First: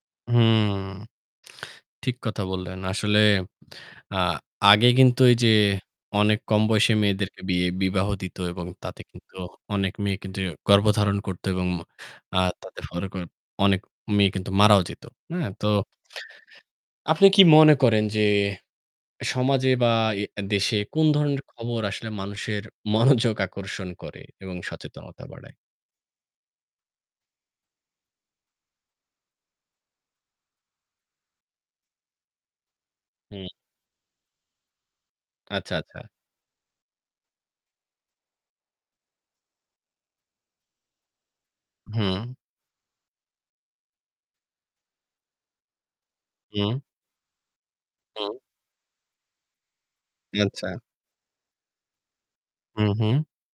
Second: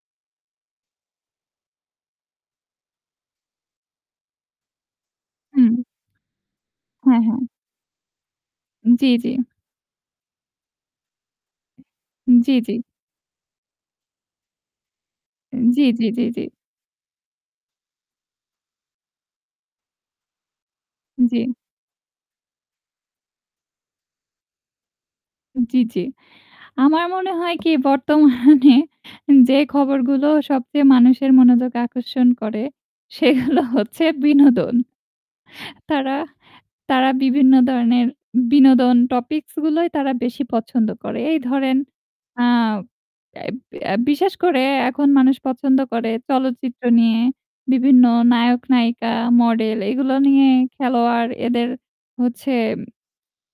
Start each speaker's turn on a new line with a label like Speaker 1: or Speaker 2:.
Speaker 1: হুউম। ঠিক কথা বললেন। আসলে আ আগে কিন্তু এই যে
Speaker 2: হু।
Speaker 1: অনেক কম বয়সী
Speaker 2: হ্যা। হ্যাঁ।
Speaker 1: মেয়েদেরকে বিয়ে বিবাহ দিত। এবং তাতে
Speaker 2: জ্বী, জ্বী।
Speaker 1: কিন্তু অনেক মেয়ে কিন্তু গর্ভধারণ করত এবং ম আ
Speaker 2: জ্বী, জ্বী।
Speaker 1: তার ফলে অনেক মেয়ে কিন্তু মারাও যেত। হ্যাঁ? তো
Speaker 2: জ্বী, জ্বী, জ্বী, জ্বী।
Speaker 1: আপনি কি মনে করেন যে সমাজে বা e দেশে কোন
Speaker 2: জ্বী।
Speaker 1: ধরনের খবর আসলে মানুষের মনোযোগ আকর্ষণ করে এবং সচেতনতা বাড়ায়?
Speaker 2: জ্বি, জ্বি। আমার মনে হয় কি বর্তমানে যে খবরগুলো সবচেয়ে মানুষের মনোযোগ আকর্ষণ করে
Speaker 1: হুম।
Speaker 2: সেগুলো হচ্ছে বিনোদন।
Speaker 1: আচ্ছা, আচ্ছা।
Speaker 2: তারা তারা বিভিন্ন ধরনের বিনোদন টপিকস গুলোই তারা বেশি পছন্দ করে। এই ধরেন
Speaker 1: হুম।
Speaker 2: আ এব এব বিশেষ করে এখন মানুষ পছন্দ করে
Speaker 1: হুম।
Speaker 2: চলচ্চিত্র নিয়ে। বিভিন্ন
Speaker 1: হুম।
Speaker 2: নায়ক নায়িকা মডেল এগুলো নিয়ে।
Speaker 1: আচ্ছা।
Speaker 2: খেলোয়াড় এদের হচ্ছে
Speaker 1: হু, হু।